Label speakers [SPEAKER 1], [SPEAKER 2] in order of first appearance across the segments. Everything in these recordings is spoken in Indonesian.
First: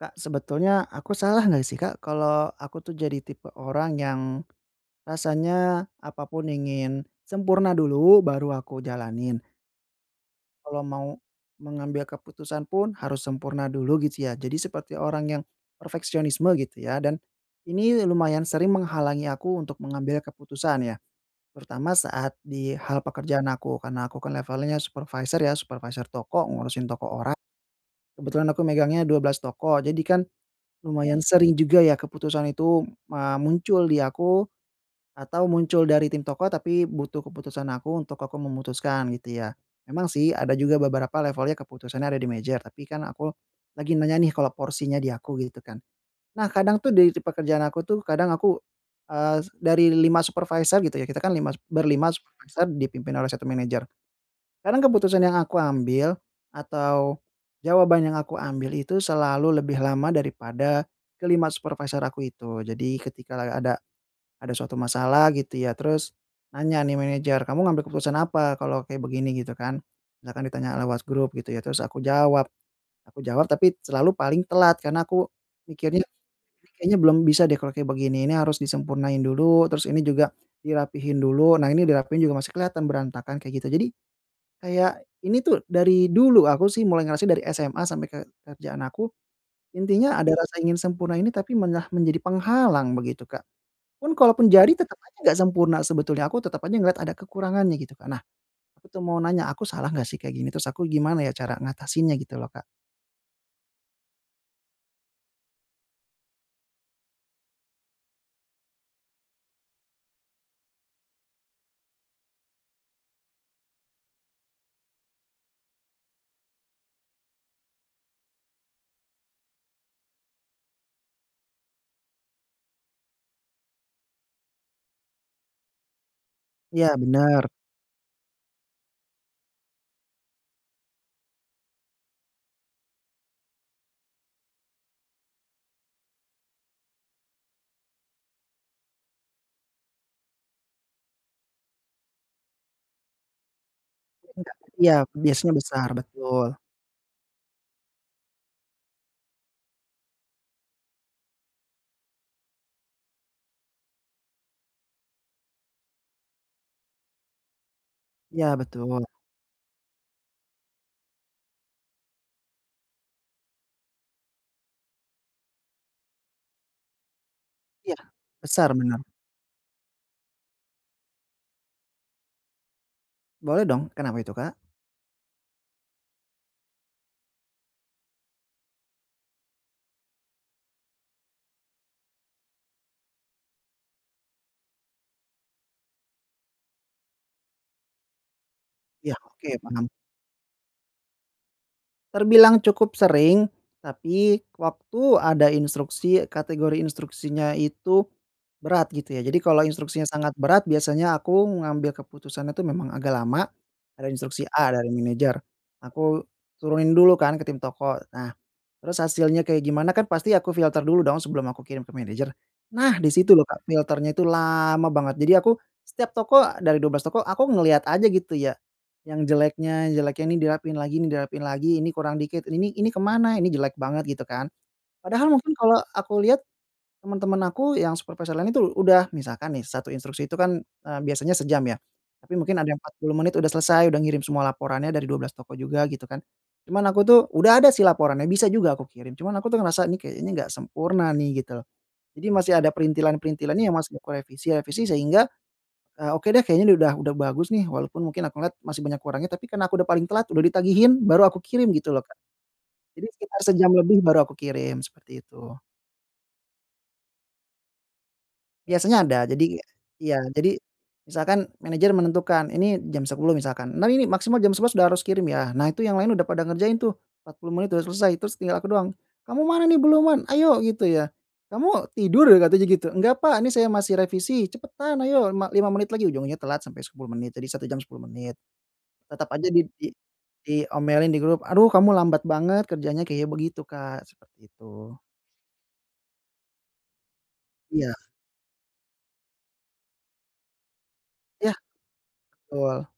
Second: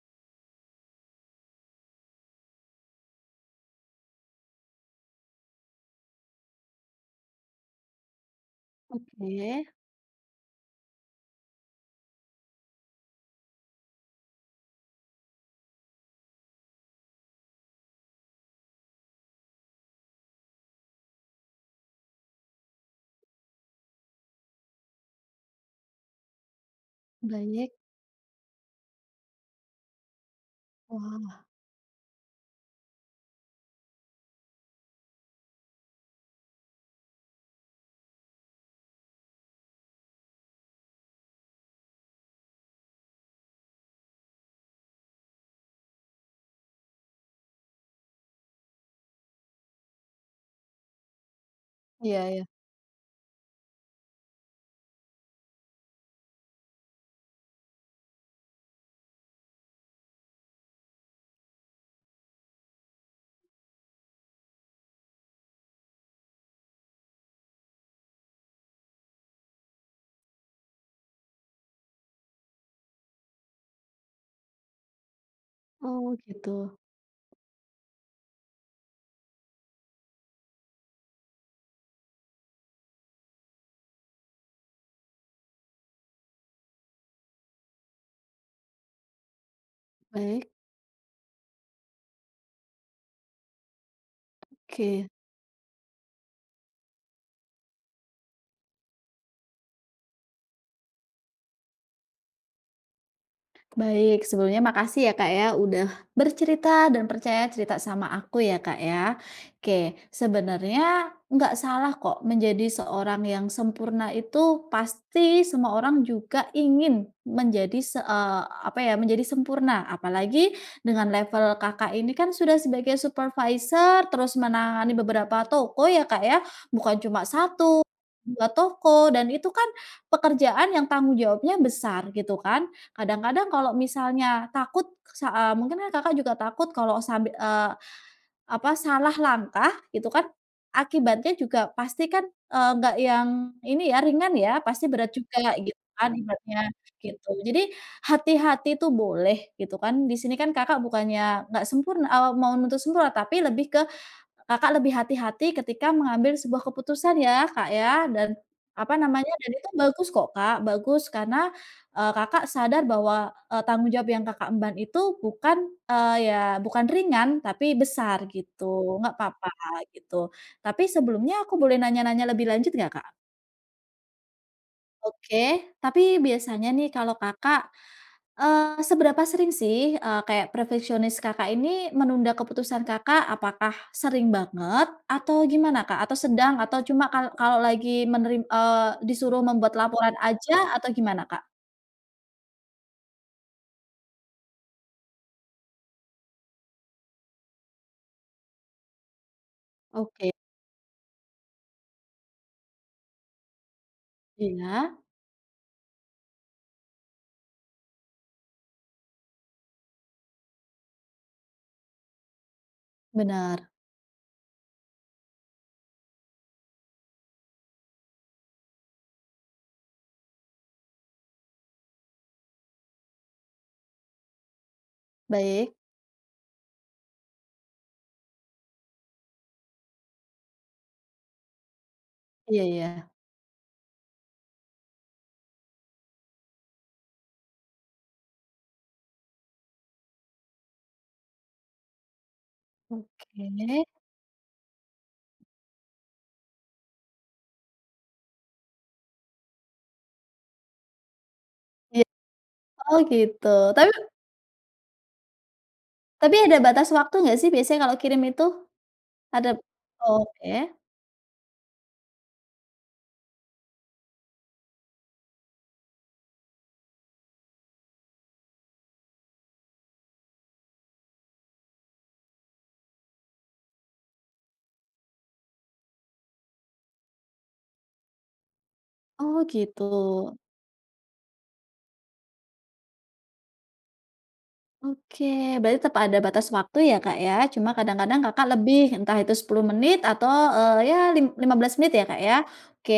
[SPEAKER 1] Kak, sebetulnya aku salah nggak sih, Kak, kalau aku tuh jadi tipe orang yang rasanya apa pun ingin sempurna dulu baru aku jalanin?
[SPEAKER 2] Oke.
[SPEAKER 1] Kalau mau mengambil keputusan pun harus sempurna dulu gitu ya. Jadi seperti orang yang perfeksionisme gitu ya. Dan ini lumayan sering menghalangi aku untuk mengambil keputusan ya. Terutama saat di hal pekerjaan aku. Karena aku kan levelnya supervisor ya, supervisor toko ngurusin toko orang.
[SPEAKER 2] Banyak.
[SPEAKER 1] Kebetulan aku megangnya 12 toko. Jadi kan lumayan
[SPEAKER 2] Wah.
[SPEAKER 1] sering juga ya keputusan itu ma muncul di aku atau muncul dari tim toko, tapi butuh keputusan aku untuk aku memutuskan gitu ya. Emang sih ada juga beberapa levelnya keputusannya ada di manager. Tapi kan aku lagi nanya nih kalau porsinya di aku gitu kan. Nah, kadang tuh di di pekerjaan aku tuh kadang aku, eee, dari 5 supervisor gitu ya, kita kan lima berlima
[SPEAKER 2] Iya iya.
[SPEAKER 1] supervisor dipimpin oleh 1 manager. Karena keputusan yang aku ambil atau jawaban yang aku ambil itu selalu lebih lama daripada ke-5 supervisor aku itu. Jadi ketika lagi ada ada suatu masalah gitu ya terus nanya nih manager, "Kamu ngambil keputusan apa kalau kayak begini?" Gitu kan. Misalkan ditanya lewat grup gitu ya. Terus aku jawab aku jawab tapi selalu paling telat karena aku mikirnya,
[SPEAKER 2] Oh,
[SPEAKER 1] "Ini
[SPEAKER 2] gitu.
[SPEAKER 1] kayaknya belum bisa deh kalau kayak begini, ini harus disempurnain dulu terus ini juga dirapihin dulu. Nah, ini dirapihin juga masih kelihatan berantakan," kayak gitu. Jadi kayak ini tuh dari dulu aku sih mulai ngerasa dari SMA sampai ke kerjaan aku, intinya ada
[SPEAKER 2] Baik.
[SPEAKER 1] rasa ingin sempurna ini tapi malah menjadi penghalang begitu, Kak. Pun kalaupun jadi tetep
[SPEAKER 2] Oke.
[SPEAKER 1] aja enggak sempurna sebetulnya aku tetep aja ngeliat ada kekurangannya gitu, Kak. Nah, aku tuh mau nanya aku salah nggak sih kayak gini? Terus aku gimana ya cara ngatasinnya gitu loh, Kak.
[SPEAKER 2] Baik, sebelumnya makasih ya Kak ya, udah bercerita dan percaya cerita sama aku ya, Kak, ya. Oke, sebenarnya nggak salah kok menjadi seorang yang sempurna itu pasti semua orang juga ingin menjadi se eee, apa ya, menjadi sempurna. Apalagi dengan level Kakak, ini kan sudah sebagai supervisor, terus menangani beberapa toko ya, Kak, ya?
[SPEAKER 1] Iya,
[SPEAKER 2] Bukan cuma
[SPEAKER 1] benar.
[SPEAKER 2] 1, 2 toko dan itu kan pekerjaan yang tanggung jawabnya besar, gitu kan. Kadang-kadang kalau misalnya takut sa eee, mungkin Kakak juga takut kalau sab eee, apa, salah langkah gitu kan, akibatnya juga pasti kan, eee, nggak yang ini ya, ringan
[SPEAKER 1] Engga
[SPEAKER 2] ya, pasti
[SPEAKER 1] iya,
[SPEAKER 2] berat
[SPEAKER 1] biasanya
[SPEAKER 2] juga gitu
[SPEAKER 1] besar,
[SPEAKER 2] kan
[SPEAKER 1] betul.
[SPEAKER 2] ibaratnya, gitu. Jadi, hati-hati itu boleh gitu kan, di sini kan Kakak bukannya nggak sempurn eee, mau nuntut sempurna, tapi lebih ke Kakak lebih hati-hati ketika mengambil sebuah keputusan ya Kak ya, dan,
[SPEAKER 1] Iya
[SPEAKER 2] apa
[SPEAKER 1] betul.
[SPEAKER 2] namanya, dan itu bagus kok Kak, bagus. Karena, eee, Kakak sadar bahwa, e tanggung jawab yang Kakak emban itu bukan, eee, ya bukan ringan, tapi
[SPEAKER 1] Iya
[SPEAKER 2] besar,
[SPEAKER 1] besar,
[SPEAKER 2] gitu.
[SPEAKER 1] benar.
[SPEAKER 2] Gak apa-apa gitu. Tapi, sebelumnya aku boleh nanya-nanya lebih lanjut gak, Kak?
[SPEAKER 1] Boleh dong, kenapa itu Kak?
[SPEAKER 2] Oke, tapi biasanya nih kalau Kakak eee, seberapa sering sih e kayak perfeksionis Kakak ini menunda keputusan Kakak, apakah sering banget atau gimana Kak? Atau sedang? Atau cuma kal kalau lagi meneri eee,
[SPEAKER 1] Ya.
[SPEAKER 2] disuruh
[SPEAKER 1] Oke
[SPEAKER 2] membuat
[SPEAKER 1] paham.
[SPEAKER 2] laporan aja atau gimana Kak?
[SPEAKER 1] Terbilang cukup sering, tapi waktu ada instruksi, kategori instruksinya itu berat gitu ya. Jadi kalau instruksinya
[SPEAKER 2] Oke.
[SPEAKER 1] sangat berat, biasanya aku ngambil keputusannya tuh memang agak lama. Ada instruksi A dari
[SPEAKER 2] Iya.
[SPEAKER 1] manajer, aku turunin dulu kan ke tim toko. Nah, terus hasilnya kayak gimana kan pasti aku filter dulu dong sebelum aku kirim ke manajer. Nah di situ loh Kak,
[SPEAKER 2] Benar.
[SPEAKER 1] filter-nya itu lama banget. Jadi aku setiap toko, dari 12 toko aku ngeliat aja gitu ya. Yang jeleknya jeleknya, ini dirapihin lagi ini dirapihin lagi, ini kurang dikit, ini ini ke mana? Ini jelek banget gitu kan. Padahal mungkin
[SPEAKER 2] Baik.
[SPEAKER 1] kalau aku liat, temen-temen aku yang supervisor lain itu udah misalkan nih 1 instruksi itu kan, eee, biasanya sejam ya. Tapi mungkin
[SPEAKER 2] Iya
[SPEAKER 1] ada yang empat
[SPEAKER 2] ya.
[SPEAKER 1] puluh menit udah selesai, udah ngirim semua laporannya dari 12 toko juga gitu kan. Cuman aku tuh udah ada sih laporannya bisa juga aku kirim. Cuman aku tuh ngerasa, nih kayaknya enggak sempurna nih, gitu loh. Jadi masih ada
[SPEAKER 2] Oke.
[SPEAKER 1] perintilan-perintilannya yang masih aku revisi-revisi sehingga, eee, oke deh, kayaknya nih udah udah bagus nih. Walaupun mungkin aku ngelihat masih banyak kurangnya, tapi karena aku udah paling telat udah ditagihin, baru aku kirim gitu
[SPEAKER 2] E
[SPEAKER 1] loh Kak.
[SPEAKER 2] oh
[SPEAKER 1] Jadi sekitar
[SPEAKER 2] gitu,
[SPEAKER 1] sejam
[SPEAKER 2] tapi
[SPEAKER 1] lebih baru aku kirim seperti itu.
[SPEAKER 2] Tapi ada batas waktu nggak sih biasanya kalau kirim itu?
[SPEAKER 1] Biasanya ada,
[SPEAKER 2] Ada
[SPEAKER 1] jadi iya.
[SPEAKER 2] oke.
[SPEAKER 1] Jadi, misalkan manajer menentukan, ini jam 10.00 misalkan, "Nah, ini maksimal jam 11.00 udah harus kirim ya." Nah itu yang lain udah pada ngerjain tuh, 40 menit udah selesai, terus tinggal aku doang. "Kamu mana nih? Belum man ayo," gitu ya. "Kamu tidur?" Katanya gitu. "Enggak Pak, ini saya masih revisi." "Cepetan, ayo lima lima menit lagi." Ujungnya telat sampai 10 menit, jadi 1 jam 10 menit. Tetep
[SPEAKER 2] Oh,
[SPEAKER 1] aja di di
[SPEAKER 2] gitu.
[SPEAKER 1] diomelin di grup, "Aduh kamu lambat banget kerjanya," kayak begitu Kak, seperti itu.
[SPEAKER 2] Oke, berarti tepa ada batas waktu ya Kak ya, cuma
[SPEAKER 1] Iya.
[SPEAKER 2] kadang-kadang Kakak lebih, entah itu 10 menit atau, eee, ya lim
[SPEAKER 1] Iya,
[SPEAKER 2] lima belas menit ya Kak ya,
[SPEAKER 1] owal.
[SPEAKER 2] oke.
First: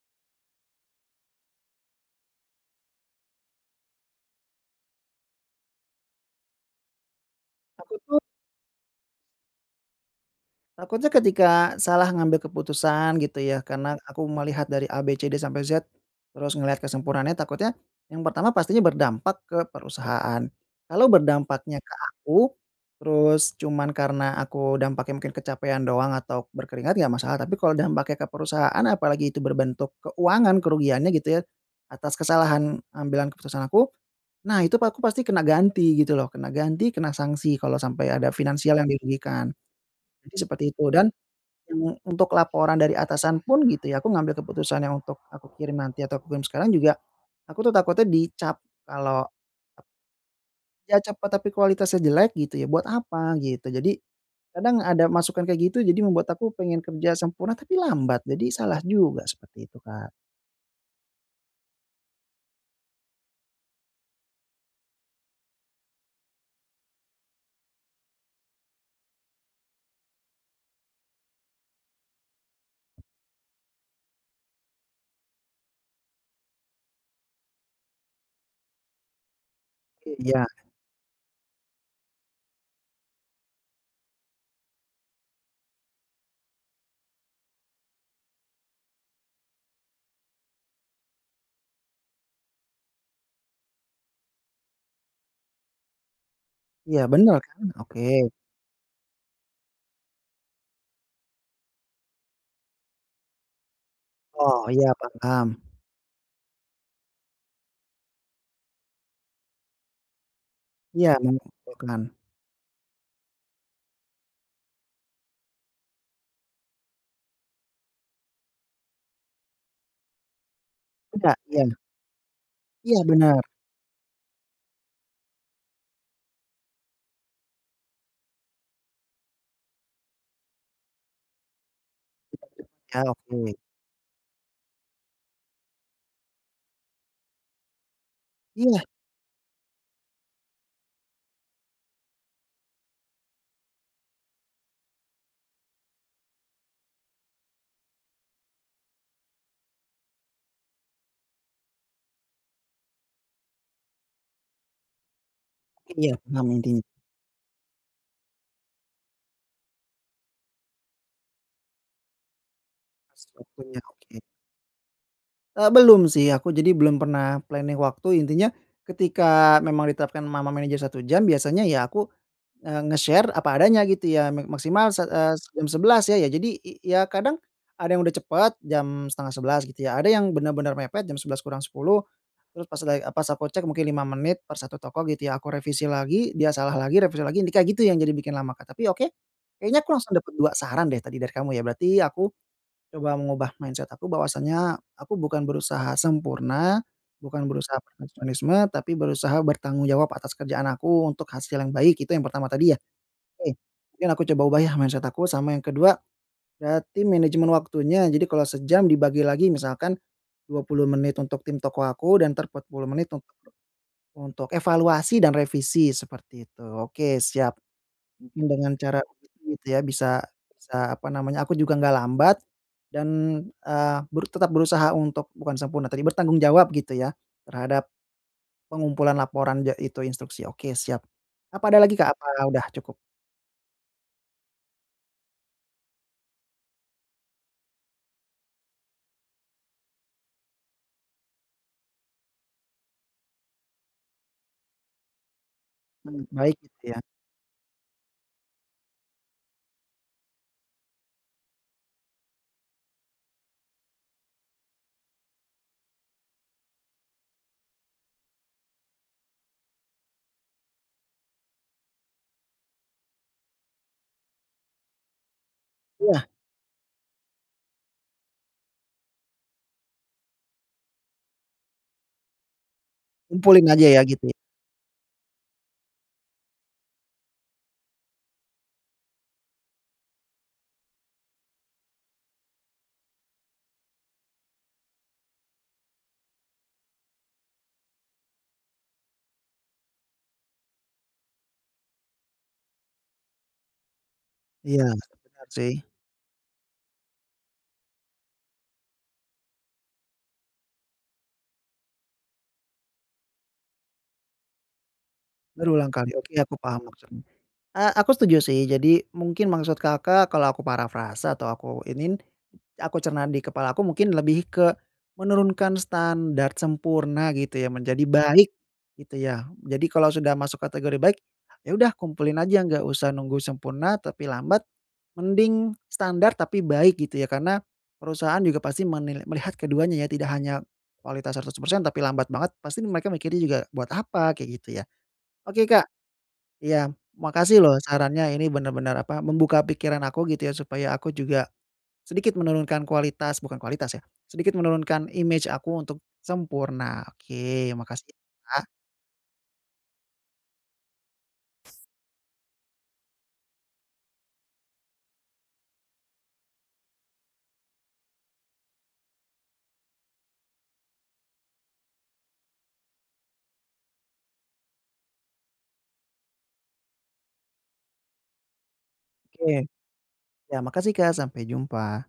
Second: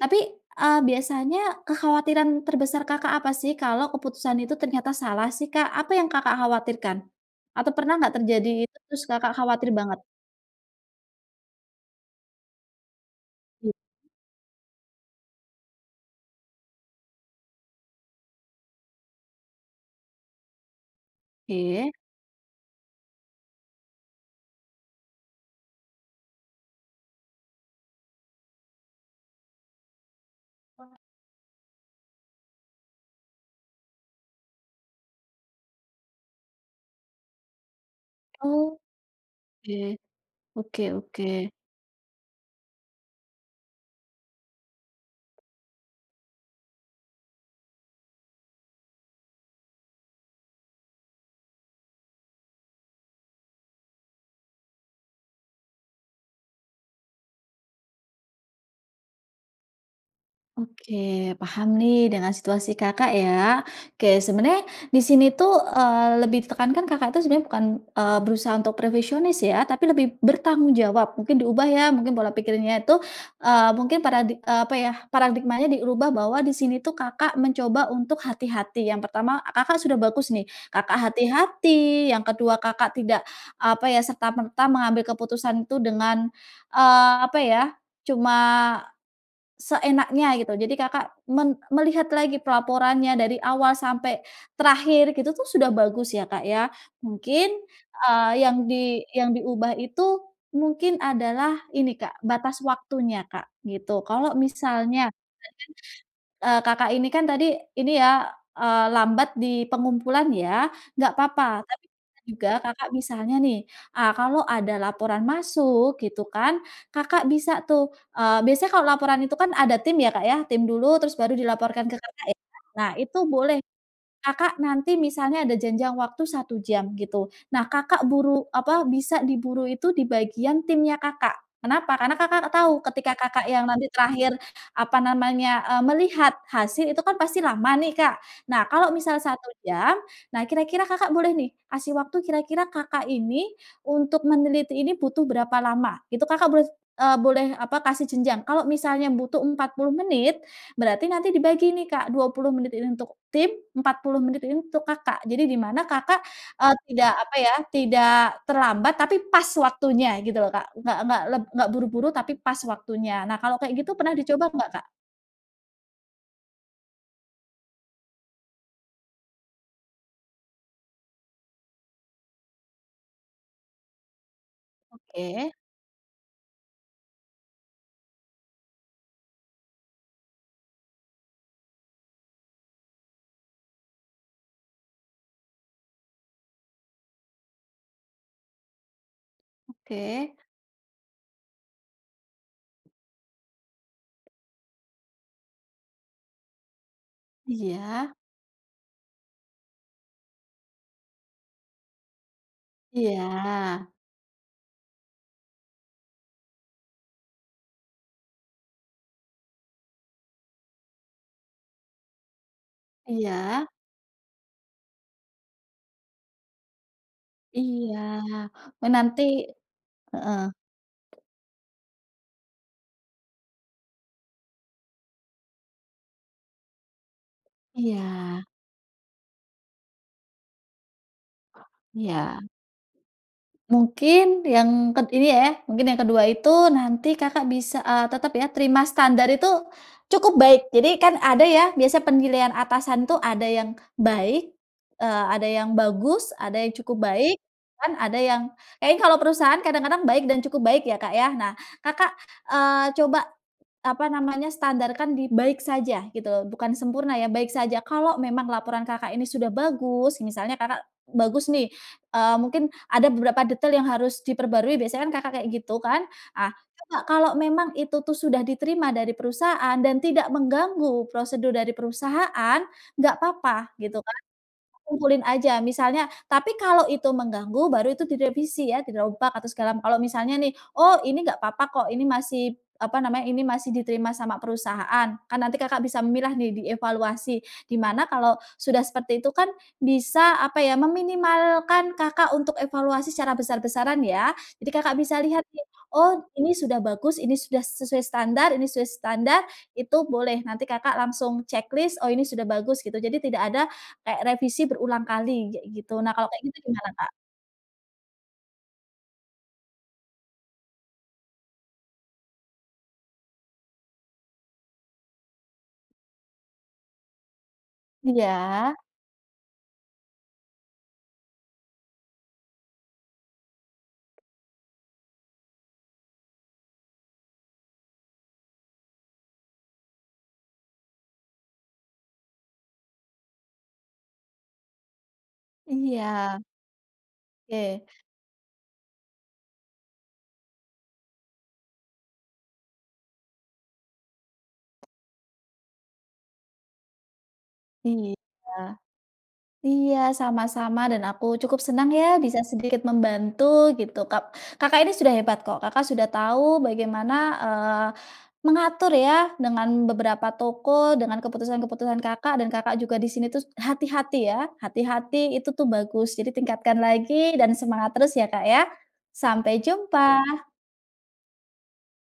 [SPEAKER 2] Tapi, eee, biasanya kekhawatiran terbesar Kakak apa sih, kalau keputusan itu ternyata salah sih Kak? Apa yang Kakak khawatirkan? Atau pernah
[SPEAKER 1] Aku
[SPEAKER 2] nggak
[SPEAKER 1] tuh
[SPEAKER 2] terjadi itu, terus Kakak khawatir banget?
[SPEAKER 1] Takutnya ketika salah ngambil keputusan gitu ya, karena aku melihat dari A, B, C, D sampai Z, terus ngelihat kesempurnaannya, takutnya, mmm, pertama pastinya berdampak ke perusahaan. Kalau berdampaknya
[SPEAKER 2] Iya.
[SPEAKER 1] ke aku, terus cuman karena aku dampaknya mungkin kecapekan doang atau berkeringat, nggak masalah. Tapi kalau dampaknya ke perusahaan, apalagi itu berbentuk keuangan, kerugiannya gitu ya, atas kesalahan ambilan keputusan aku. Nah, itu aku pasti kena ganti gitu lho, kena ganti, kena sanksi kalau sampai ada finansial yang
[SPEAKER 2] Oke.
[SPEAKER 1] dirugikan, jadi seperti
[SPEAKER 2] Oke
[SPEAKER 1] itu. Dan,
[SPEAKER 2] oke.
[SPEAKER 1] mmm, untuk laporan dari atasan pun gitu ya, aku ngambil keputusan yang untuk aku kirim nanti, atau aku kirim sekarang juga, aku tuh takutnya dicap kalau Ya cepet tapi kualitasnya jelek gitu ya, buat apa? Gitu. Jadi, kadang ada masukan kayak gitu, jadi membuat aku pengen kerja sempurna tapi lambat, jadi salah juga. Seperti itu Kak.
[SPEAKER 2] Oke, paham nih dengan situasi Kakak ya. Oke, sebenarnya di sini itu, eee, lebih ditekankan Kakak itu sebenarnya bukan, eee, berusaha untuk perfeksionis ya, tapi lebih bertanggung jawab, mungkin diubah ya, mungkin pola pikirnya itu, eee, mungkin paradi eee, apa ya, paradigmanya diubah bahwa di sini itu Kakak mencoba untuk hati-hati. Yang pertama, Kakak sudah bagus nih,
[SPEAKER 1] Iya.
[SPEAKER 2] Kakak hati-hati, yang kedua Kakak tidak apa ya, serta-merta mengambil keputusan itu dengan, eee, apa ya, cuma, seenaknya gitu. Jadi Kakak men melihat lagi pelaporannya dari awal sampai terakhir gitu tuh sudah bagus ya Kak ya.
[SPEAKER 1] Iya, bener
[SPEAKER 2] Mungkin,
[SPEAKER 1] kan? Oke.
[SPEAKER 2] eee, yang di yang diubah itu mungkin adalah ini Kak, batas waktunya Kak, gitu. Kalau
[SPEAKER 1] Oh, iya
[SPEAKER 2] misalnya, [unintelligible]
[SPEAKER 1] paham.
[SPEAKER 2] eee, Kakak ini kan tadi, ini ya, eee, lambat di pengumpulan ya? Enggak
[SPEAKER 1] Iya,
[SPEAKER 2] apa-apa. Tapi
[SPEAKER 1] mengumpulkan.
[SPEAKER 2] bisa juga Kakak misalnya nih, eee, kalau ada laporan masuk gitu kan, Kakak bisa tuh, eee, biasanya kalau laporan itu kan ada tim ya Kak ya, tim dulu, terus baru
[SPEAKER 1] Enggak, ya.
[SPEAKER 2] dilaporkan ke Kakak ya? Nah,
[SPEAKER 1] Iya,
[SPEAKER 2] itu
[SPEAKER 1] bener.
[SPEAKER 2] boleh. Kakak nanti misalnya ada janjang waktu 1 jam, gitu. Nah, Kakak buru apa, bisa diburu itu di bagian timnya Kakak. Kenapa? Karena Kakak tahu
[SPEAKER 1] Ya,
[SPEAKER 2] ketika Kakak
[SPEAKER 1] oke.
[SPEAKER 2] yang nanti terakhir, apa namanya, eee, melihat hasil itu kan pasti lama nih Kak. Nah,
[SPEAKER 1] Iya.
[SPEAKER 2] kalau misal 1 jam, nah kira-kira Kakak boleh nih, kasih waktu kira-kira Kakak ini untuk meneliti ini butuh berapa lama. Itu Kakak boleh, eee, boleh apa, kasih jenjang. Kalau misalnya butuh 40 menit, berarti nanti dibagi nih Kak, 20 menit ini untuk tim, 40 menit ini untuk Kakak. Jadi di mana
[SPEAKER 1] Iya,
[SPEAKER 2] Kakak,
[SPEAKER 1] paham
[SPEAKER 2] eee,
[SPEAKER 1] intinya.
[SPEAKER 2] tidak apa ya, tidak terlambat, tapi pas waktunya gitu loh Kak. Nggak nggak leb nggak buru-buru tapi pas waktunya.
[SPEAKER 1] Pas
[SPEAKER 2] Nah, kalau kayak
[SPEAKER 1] waktunya,
[SPEAKER 2] gitu pernah
[SPEAKER 1] oke.
[SPEAKER 2] dicoba nggak Kak?
[SPEAKER 1] Eee, belum sih. Aku jadi belum pernah planning waktu. Intinya, ketika memang diterapkan ma ma manajer 1 jam, biasanya ya aku, eee, nge-share apa adanya gitu ya, "Me maksimal sa eee, se
[SPEAKER 2] Oke.
[SPEAKER 1] jam 11 ya." Iya jadi i iya kadang ada yang sudah cepat jam 10:30 gitu ya. Ada yang benar-benar mepet jam 10:50, terus pas lagi, eee, pas aku cek mungkin 5 menit per 1 toko gitu ya. Aku revisi lagi, dia salah lagi, revisi lagi, yang di kayak gitu yang jadi bikin lama, Kak, tapi oke. Kayaknya aku langsung dapat
[SPEAKER 2] Oke.
[SPEAKER 1] 2 saran deh tadi dari kamu ya. Berarti aku coba mengubah mindset aku bahwasanya aku bukan berusaha sempurna, bukan berusaha
[SPEAKER 2] Iya.
[SPEAKER 1] perfeksionisme, tapi berusaha bertanggung jawab atas kerjaan aku untuk hasil yang baik, itu yang pertama tadi ya?
[SPEAKER 2] Iya.
[SPEAKER 1] Oke. Mungkin aku coba ubah yah mindset aku, sama yang kedua, berarti manajemen waktunya. Jadi kalau sejam dibagi lagi, misalkan 20 menit untuk tim toko aku dan entar 40 menit un
[SPEAKER 2] Iya.
[SPEAKER 1] untuk evaluasi dan revisi, seperti itu. Oke, siap.
[SPEAKER 2] Iya,
[SPEAKER 1] Mungkin dengan cara kayak
[SPEAKER 2] menanti
[SPEAKER 1] tadi gitu ya bisa
[SPEAKER 2] heeh.
[SPEAKER 1] bisa, apa namanya, aku juga enggak lambat dan, eee, berut tetap berusaha untuk, bukan sempurna, tapi bertanggung jawab gitu ya terhadap
[SPEAKER 2] Iya.
[SPEAKER 1] pengumpulan laporan ja itu instruksi. Oke, siap. Apa ada lagi, Kak?
[SPEAKER 2] Iya.
[SPEAKER 1] Apa udah cukup?
[SPEAKER 2] Mungkin yang ked ini ya ya, mungkin yang ke kedua itu nanti Kakak bisa, eee, tetap ya terima standar itu cukup baik. Jadi kan ada ya, biasanya penilaian atasan tuh ada yang baik, eee, ada yang
[SPEAKER 1] Mmm,
[SPEAKER 2] bagus,
[SPEAKER 1] baik
[SPEAKER 2] ada yang
[SPEAKER 1] gitu
[SPEAKER 2] cukup
[SPEAKER 1] ya?
[SPEAKER 2] baik, kan ada yang kayaknya kalau perusahaan kadang-kadang baik dan cukup baik ya, Kak, ya. Nah, Kakak, eee, coba, apa namanya, standarkan di baik saja gitu loh. Bukan sempurna ya, baik saja. Kalau memang laporan Kakak ini sudah bagus, misalnya Kakak bagus nih, eee, mungkin ada beberapa detail yang harus diperbarui. Biasanya kan Kakak kayak gitu kan?
[SPEAKER 1] Iya.
[SPEAKER 2] Ah, coba kalau memang itu tuh sudah diterima dari perusahaan dan tidak mengganggu prosedur dari perusahaan, enggak
[SPEAKER 1] Kumpulin
[SPEAKER 2] apa-apa,
[SPEAKER 1] aja
[SPEAKER 2] gitu
[SPEAKER 1] ya
[SPEAKER 2] kan,
[SPEAKER 1] gitu ya?
[SPEAKER 2] kumpulin aja. Misalnya tapi kalau itu mengganggu, baru itu direvisi ya, dirombak atau segala m kalau misalnya nih, "Oh, ini enggak apa-apa kok, ini masih p" apa namanya, "ini masih diterima sama perusahaan." Kan nanti Kakak bisa memilah nih, dievaluasi, di mana kalau sudah seperti itu kan bisa, apa ya, meminimalkan Kakak untuk evaluasi secara besar-besaran ya. Jadi
[SPEAKER 1] Iya
[SPEAKER 2] Kakak bisa
[SPEAKER 1] benar
[SPEAKER 2] lihat
[SPEAKER 1] benar
[SPEAKER 2] nih,
[SPEAKER 1] sih.
[SPEAKER 2] "Oh, ini sudah bagus, ini sudah se sesuai standar, ini sesuai standar." Itu boleh, nanti Kakak langsung ceklis, "Oh, ini sudah bagus." Gitu, jadi tidak ada kayak revisi berulang kali, kayak
[SPEAKER 1] Berulang
[SPEAKER 2] gitu. Nah
[SPEAKER 1] kali.
[SPEAKER 2] kalau
[SPEAKER 1] Oke,
[SPEAKER 2] kayak
[SPEAKER 1] aku
[SPEAKER 2] gitu
[SPEAKER 1] paham
[SPEAKER 2] gimana, Kak?
[SPEAKER 1] maksudnya. Eee, aku setuju sih. Jadi mungkin maksud Kakak kalau aku parafrase atau aku iniin, ya aku cerna di kepala aku, mungkin lebih ke menurunkan standard sempurna gitu ya, menjadi baik
[SPEAKER 2] Iya.
[SPEAKER 1] gitu ya? Mmm, jadi kalau sudah masuk kategori baik, ya udah kumpulin aja, enggak usah nunggu sempurna, tapi lambat. Mending standard, tapi baik gitu ya? Karena perusahaan juga pasti menilai melihat keduanya ya, tidak hanya kualitas 100%, tapi lambat banget. Pasti nih mereka mikirnya juga, "Buat apa?" Kayak gitu ya? Oke, Kak.
[SPEAKER 2] Iya.
[SPEAKER 1] Iya. Makasih loh
[SPEAKER 2] Oke.
[SPEAKER 1] sarannya. Ini benar-benar, apa, membuka pikiran aku gitu ya supaya aku juga sedikit menurunkan kualitas, bukan kualitas ya, sedikit menurunkan imej aku untuk sempurna. Oke, makasih
[SPEAKER 2] Iya.
[SPEAKER 1] ya, Kak.
[SPEAKER 2] Iya, sama-sama dan aku cukup senang ya bisa sedikit membantu gitu Kak. Kakak ini sudah hebat kok. Kakak sudah tahu bagaimana, eee, mengatur ya dengan beberapa toko, dengan keputusan-keputusan Kakak, dan Kakak juga di sini terus hati-hati ya, hati-hati itu tuh bagus. Jadi tingkatkan lagi dan semangat terus ya, Kak, ya.
[SPEAKER 1] Oke.
[SPEAKER 2] Sampai jumpa.
[SPEAKER 1] Iya. Makasih, kak. Sampai jumpa.